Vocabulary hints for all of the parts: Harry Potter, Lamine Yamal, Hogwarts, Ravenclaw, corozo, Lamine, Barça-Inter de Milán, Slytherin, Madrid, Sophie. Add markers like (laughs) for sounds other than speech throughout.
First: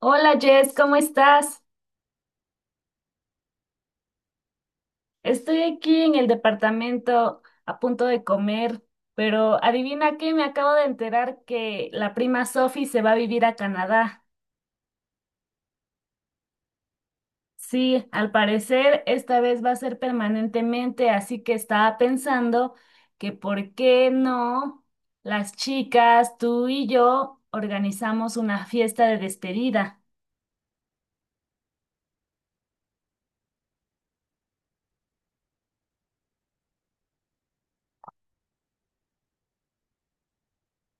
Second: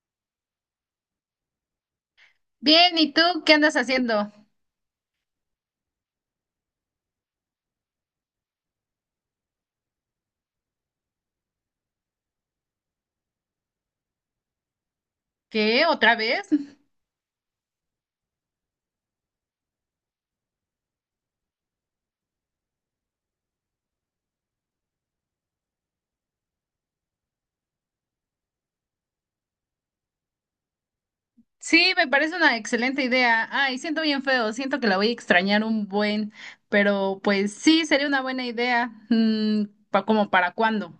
Hola Jess, ¿cómo estás? Bien, ¿y tú qué andas haciendo? Estoy aquí en el departamento a punto de comer, pero adivina qué, me acabo de enterar que la prima Sophie se va a vivir a Canadá. ¿Qué? ¿Otra vez? Sí, al parecer esta vez va a ser permanentemente, así que estaba pensando que por qué no las chicas, tú y yo, organizamos una fiesta de despedida. Sí, me parece una excelente idea. Ay, siento bien feo, siento que la voy a extrañar un buen, pero pues sí, sería una buena idea. ¿Como para cuándo?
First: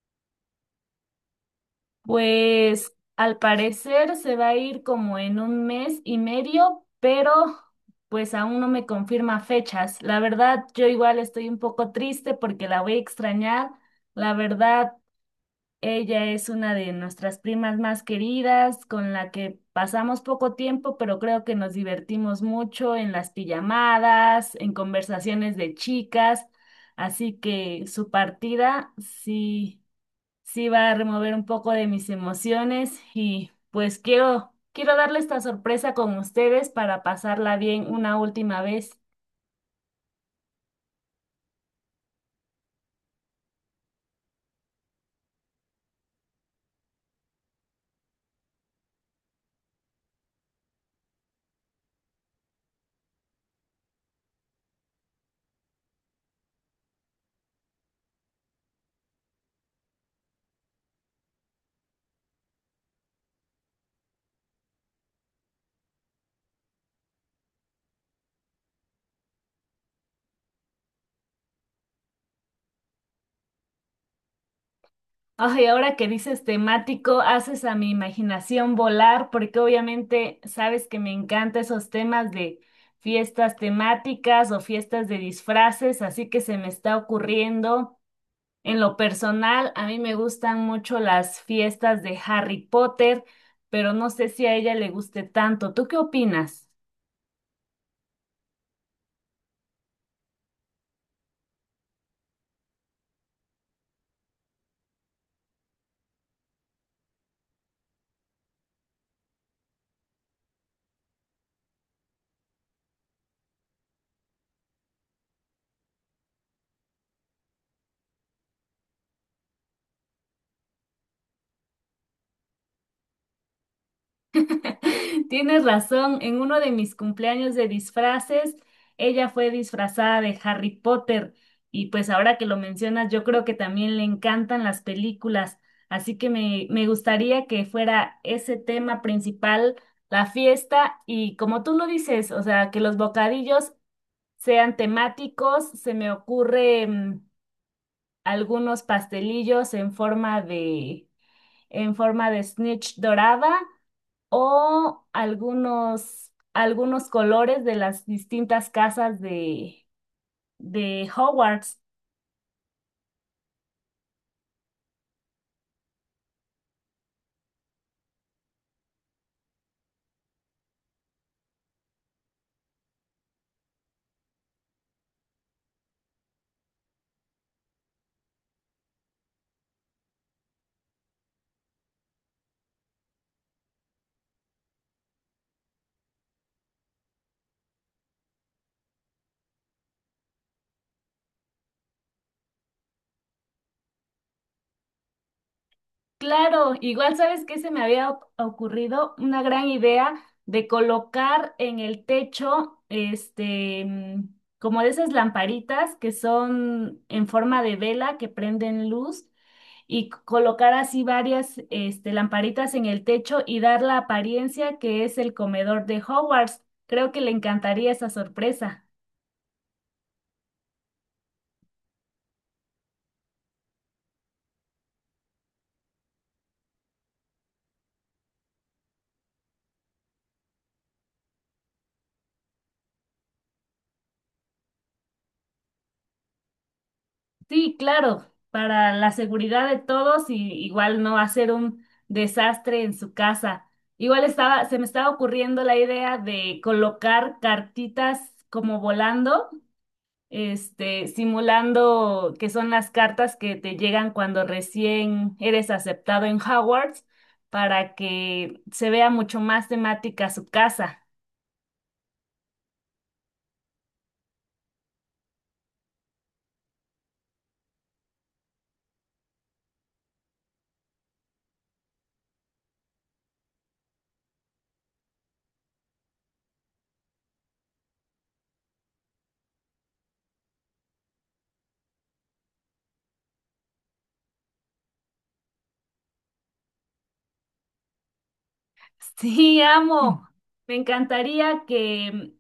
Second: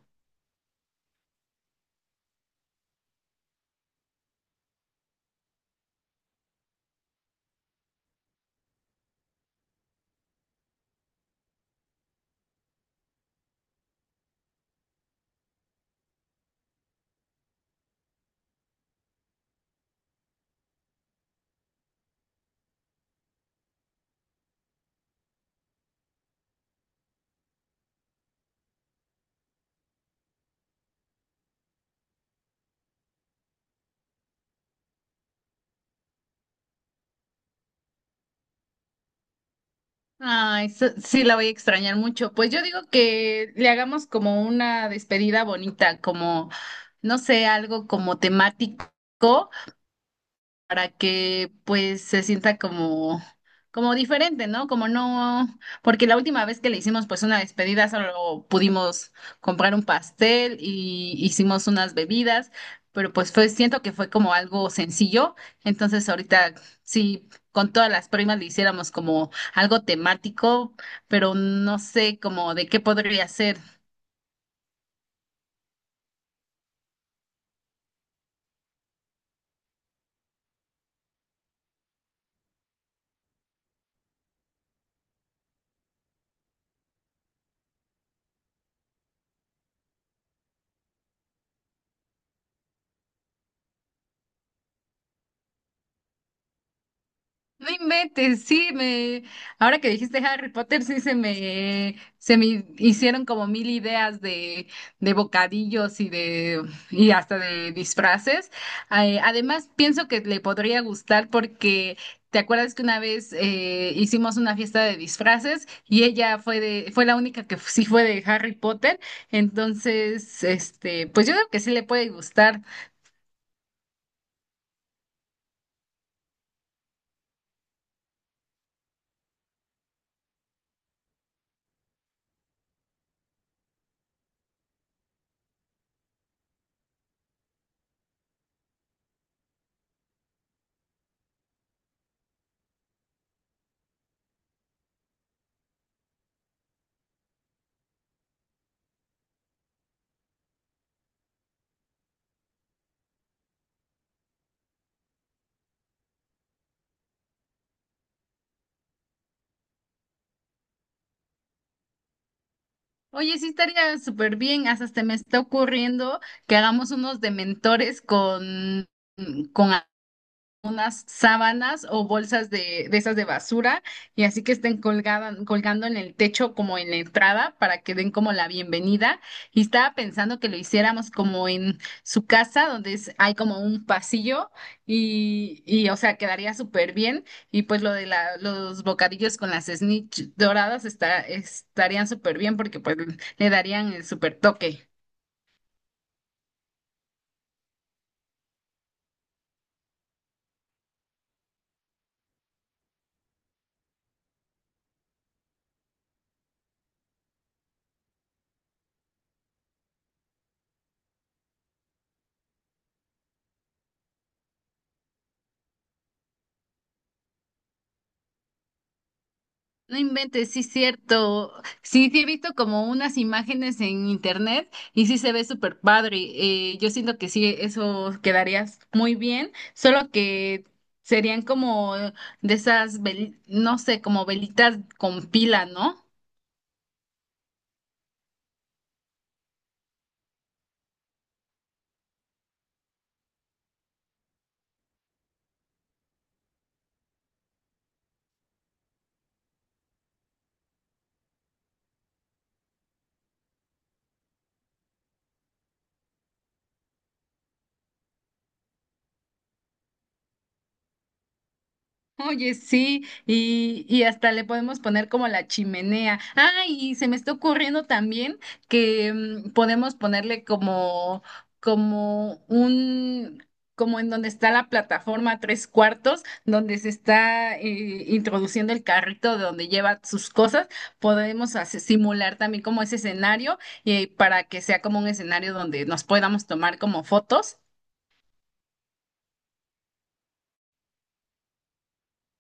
Pues al parecer se va a ir como en un mes y medio, pero pues aún no me confirma fechas. La verdad, yo igual estoy un poco triste porque la voy a extrañar. La verdad, ella es una de nuestras primas más queridas, con la que pasamos poco tiempo, pero creo que nos divertimos mucho en las pijamadas, en conversaciones de chicas. Así que su partida sí. Sí, va a remover un poco de mis emociones y pues quiero, quiero darle esta sorpresa con ustedes para pasarla bien una última vez. Ay, sí, la voy a extrañar mucho. Pues yo digo que le hagamos como una despedida bonita, como, no sé, algo como temático, para que pues se sienta como, como diferente, ¿no? Como no, porque la última vez que le hicimos pues una despedida solo pudimos comprar un pastel y hicimos unas bebidas, pero pues fue, siento que fue como algo sencillo, entonces ahorita sí. Con todas las primas le hiciéramos como algo temático, pero no sé como de qué podría ser. Ay, ahora que dices temático, haces a mi imaginación volar porque obviamente sabes que me encantan esos temas de fiestas temáticas o fiestas de disfraces, así que se me está ocurriendo. En lo personal, a mí me gustan mucho las fiestas de Harry Potter, pero no sé si a ella le guste tanto. ¿Tú qué opinas? No inventes, sí, me, ahora que dijiste Harry Potter, se me hicieron como mil ideas de bocadillos y y hasta de disfraces. Además, pienso que le podría gustar porque te acuerdas que una vez hicimos una fiesta de disfraces y fue la única que sí fue de Harry Potter. Entonces, pues yo creo que sí le puede gustar. (laughs) Tienes razón, en uno de mis cumpleaños de disfraces, ella fue disfrazada de Harry Potter y pues ahora que lo mencionas, yo creo que también le encantan las películas, así que me gustaría que fuera ese tema principal, la fiesta y como tú lo dices, o sea, que los bocadillos sean temáticos, se me ocurre algunos pastelillos en forma de snitch dorada o algunos, algunos colores de las distintas casas de Hogwarts. Oye, sí estaría súper bien. Hasta se me está ocurriendo que hagamos unos dementores con unas sábanas o de esas de basura y así que estén colgadas, colgando en el techo como en la entrada para que den como la bienvenida. Y estaba pensando que lo hiciéramos como en su casa donde hay como un pasillo y o sea, quedaría súper bien. Y pues los bocadillos con las snitch doradas estarían súper bien porque pues le darían el súper toque. Claro, igual sabes que se me había ocurrido una gran idea de colocar en el techo, este, como de esas lamparitas que son en forma de vela que prenden luz y colocar así varias, este, lamparitas en el techo y dar la apariencia que es el comedor de Hogwarts. Creo que le encantaría esa sorpresa. No inventes, sí es cierto. Sí, sí he visto como unas imágenes en internet y sí se ve súper padre. Yo siento que sí, eso quedaría muy bien, solo que serían como de esas, no sé, como velitas con pila, ¿no? Sí, claro, para la seguridad de todos y igual no hacer un desastre en su casa. Igual se me estaba ocurriendo la idea de colocar cartitas como volando, este, simulando que son las cartas que te llegan cuando recién eres aceptado en Hogwarts para que se vea mucho más temática su casa. (laughs) Oye, sí, y hasta le podemos poner como la chimenea. Ah, y se me está ocurriendo también que podemos ponerle como, como un, como en donde está la plataforma tres cuartos, donde se está introduciendo el carrito de donde lleva sus cosas, simular también como ese escenario para que sea como un escenario donde nos podamos tomar como fotos. Sí, amo. Me encantaría que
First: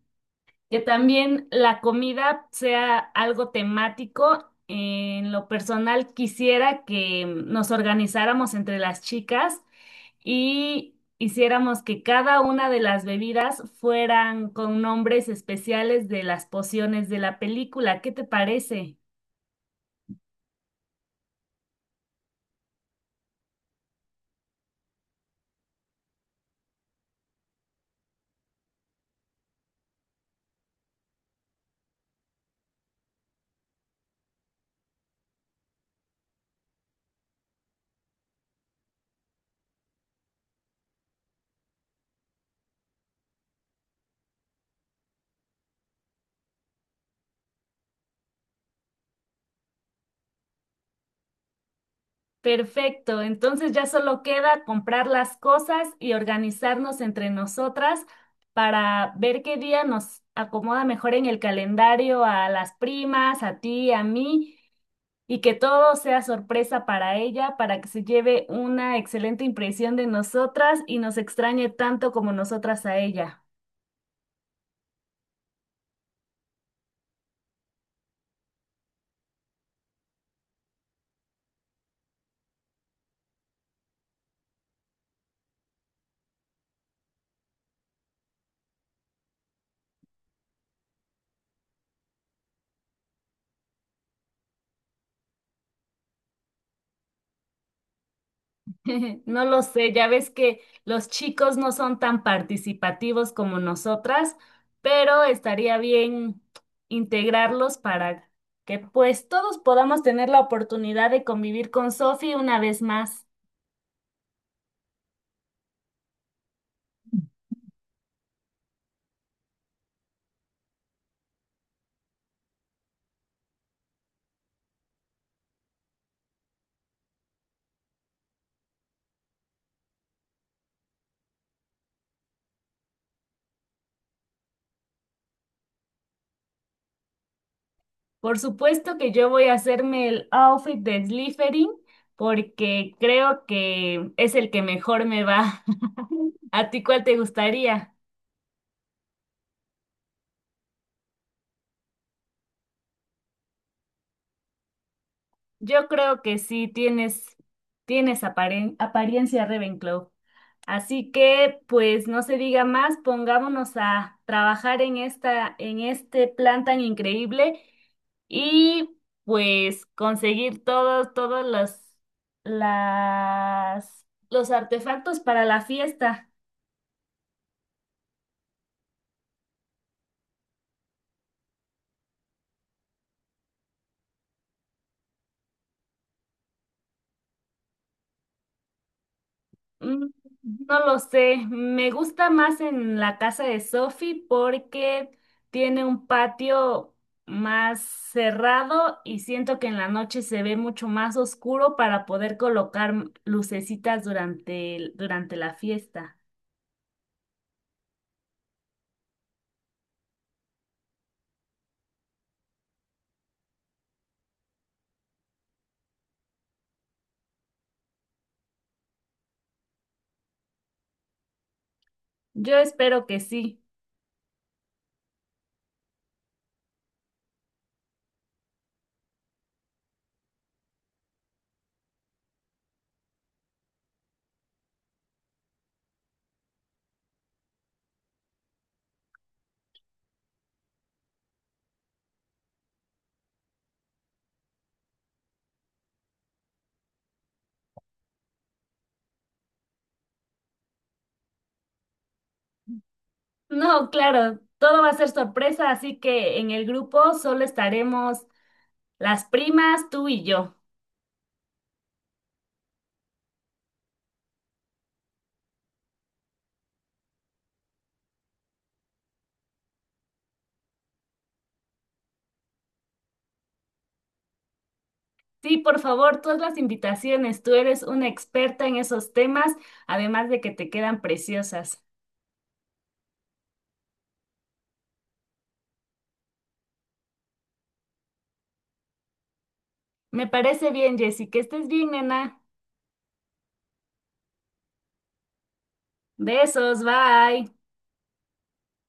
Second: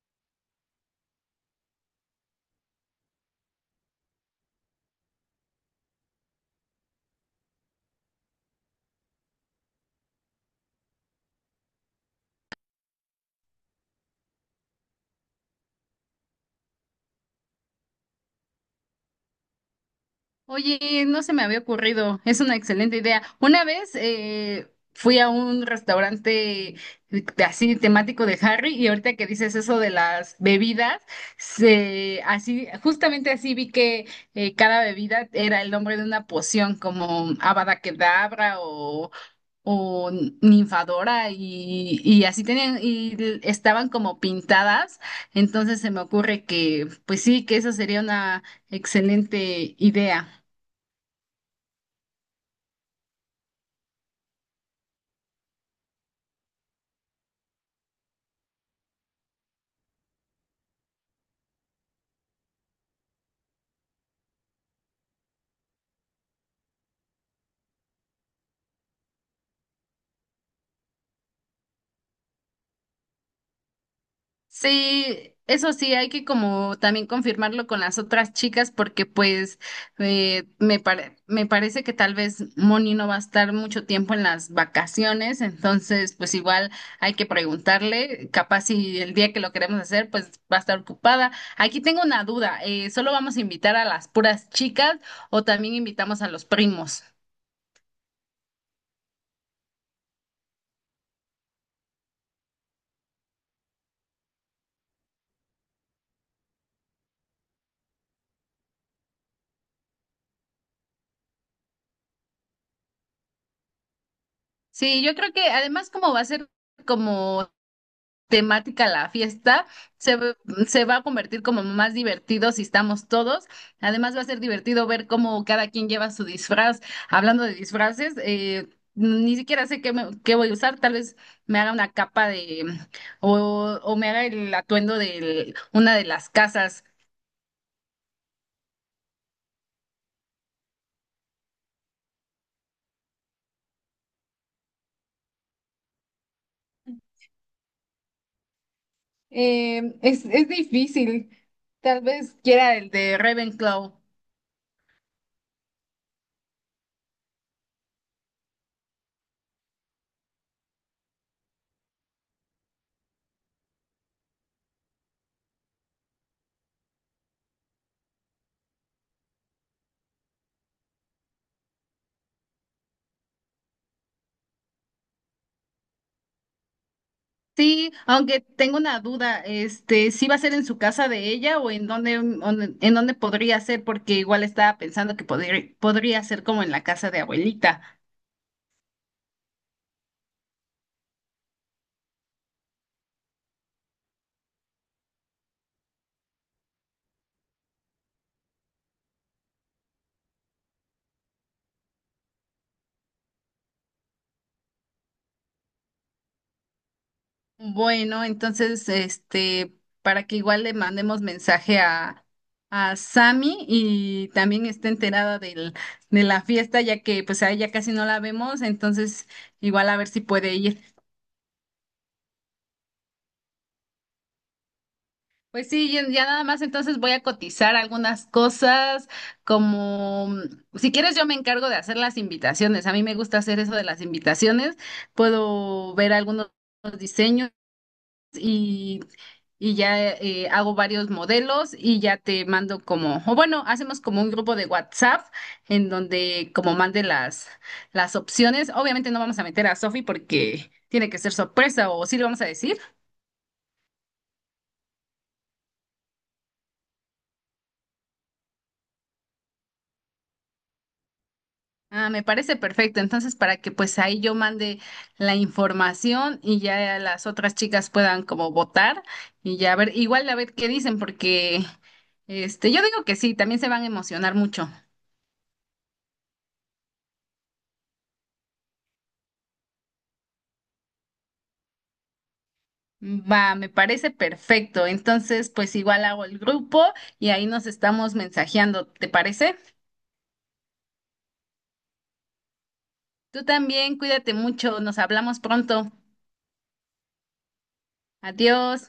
Que también la comida sea algo temático. En lo personal, quisiera que nos organizáramos entre las chicas y hiciéramos que cada una de las bebidas fueran con nombres especiales de las pociones de la película. ¿Qué te parece? Oye, no se me había ocurrido, es una excelente idea. Una vez fui a un restaurante así temático de Harry y ahorita que dices eso de las bebidas, se, así, justamente así vi que cada bebida era el nombre de una poción como Avada Kedavra o Ninfadora y así tenían y estaban como pintadas, entonces se me ocurre que pues sí, que esa sería una excelente idea. Perfecto, entonces ya solo queda comprar las cosas y organizarnos entre nosotras para ver qué día nos acomoda mejor en el calendario a las primas, a ti, a mí, y que todo sea sorpresa para ella, para que se lleve una excelente impresión de nosotras y nos extrañe tanto como nosotras a ella. Sí, eso sí, hay que como también confirmarlo con las otras chicas porque pues me parece que tal vez Moni no va a estar mucho tiempo en las vacaciones, entonces pues igual hay que preguntarle, capaz si el día que lo queremos hacer pues va a estar ocupada. Aquí tengo una duda, ¿solo vamos a invitar a las puras chicas o también invitamos a los primos? (laughs) No lo sé, ya ves que los chicos no son tan participativos como nosotras, pero estaría bien integrarlos para que pues todos podamos tener la oportunidad de convivir con Sophie una vez más. Sí, yo creo que además como va a ser como temática la fiesta, se, ve- se va a convertir como más divertido si estamos todos. Además va a ser divertido ver cómo cada quien lleva su disfraz. Hablando de disfraces, ni siquiera sé qué voy a usar. Tal vez me haga una capa de o me haga el atuendo de una de las casas. Por supuesto que yo voy a hacerme el outfit de Slytherin porque creo que es el que mejor me va. (laughs) ¿A ti cuál te gustaría? Es difícil. Tal vez quiera el de Ravenclaw. Yo creo que sí tienes apariencia Ravenclaw. Así que, pues no se diga más, pongámonos a trabajar en en este plan tan increíble y pues conseguir todos las, los artefactos para la fiesta. Sí, aunque tengo una duda, ¿sí va a ser en su casa de ella o en en dónde podría ser? Porque igual estaba pensando que podría ser como en la casa de abuelita. Mm, No lo sé, me gusta más en la casa de Sophie porque tiene un patio más cerrado y siento que en la noche se ve mucho más oscuro para poder colocar lucecitas durante la fiesta. Bueno, entonces, para que igual le mandemos mensaje a Sammy y también esté enterada de la fiesta, ya que pues a ella casi no la vemos, entonces igual a ver si puede ir. Yo espero que sí. Pues sí, ya nada más entonces voy a cotizar algunas cosas, como si quieres yo me encargo de hacer las invitaciones. A mí me gusta hacer eso de las invitaciones. Puedo ver algunos diseños y, y ya hago varios modelos y ya te mando como, o bueno, hacemos como un grupo de WhatsApp en donde como las opciones. Obviamente no vamos a meter a Sofi porque tiene que ser sorpresa o sí le vamos a decir. No, claro, todo va a ser sorpresa, así que en el grupo solo estaremos las primas, tú y yo. Ah, me parece perfecto. Entonces, para que pues ahí yo mande la información y ya las otras chicas puedan como votar y ya ver, igual a ver qué dicen, porque yo digo que sí, también se van a emocionar mucho. Sí, por favor, todas las invitaciones. Tú eres una experta en esos temas, además de que te quedan preciosas. Va, me parece perfecto. Entonces, pues igual hago el grupo y ahí nos estamos mensajeando, ¿te parece? Me parece bien, Jessy, que estés bien, nena. Tú también, cuídate mucho, nos hablamos pronto. Besos, bye. Adiós.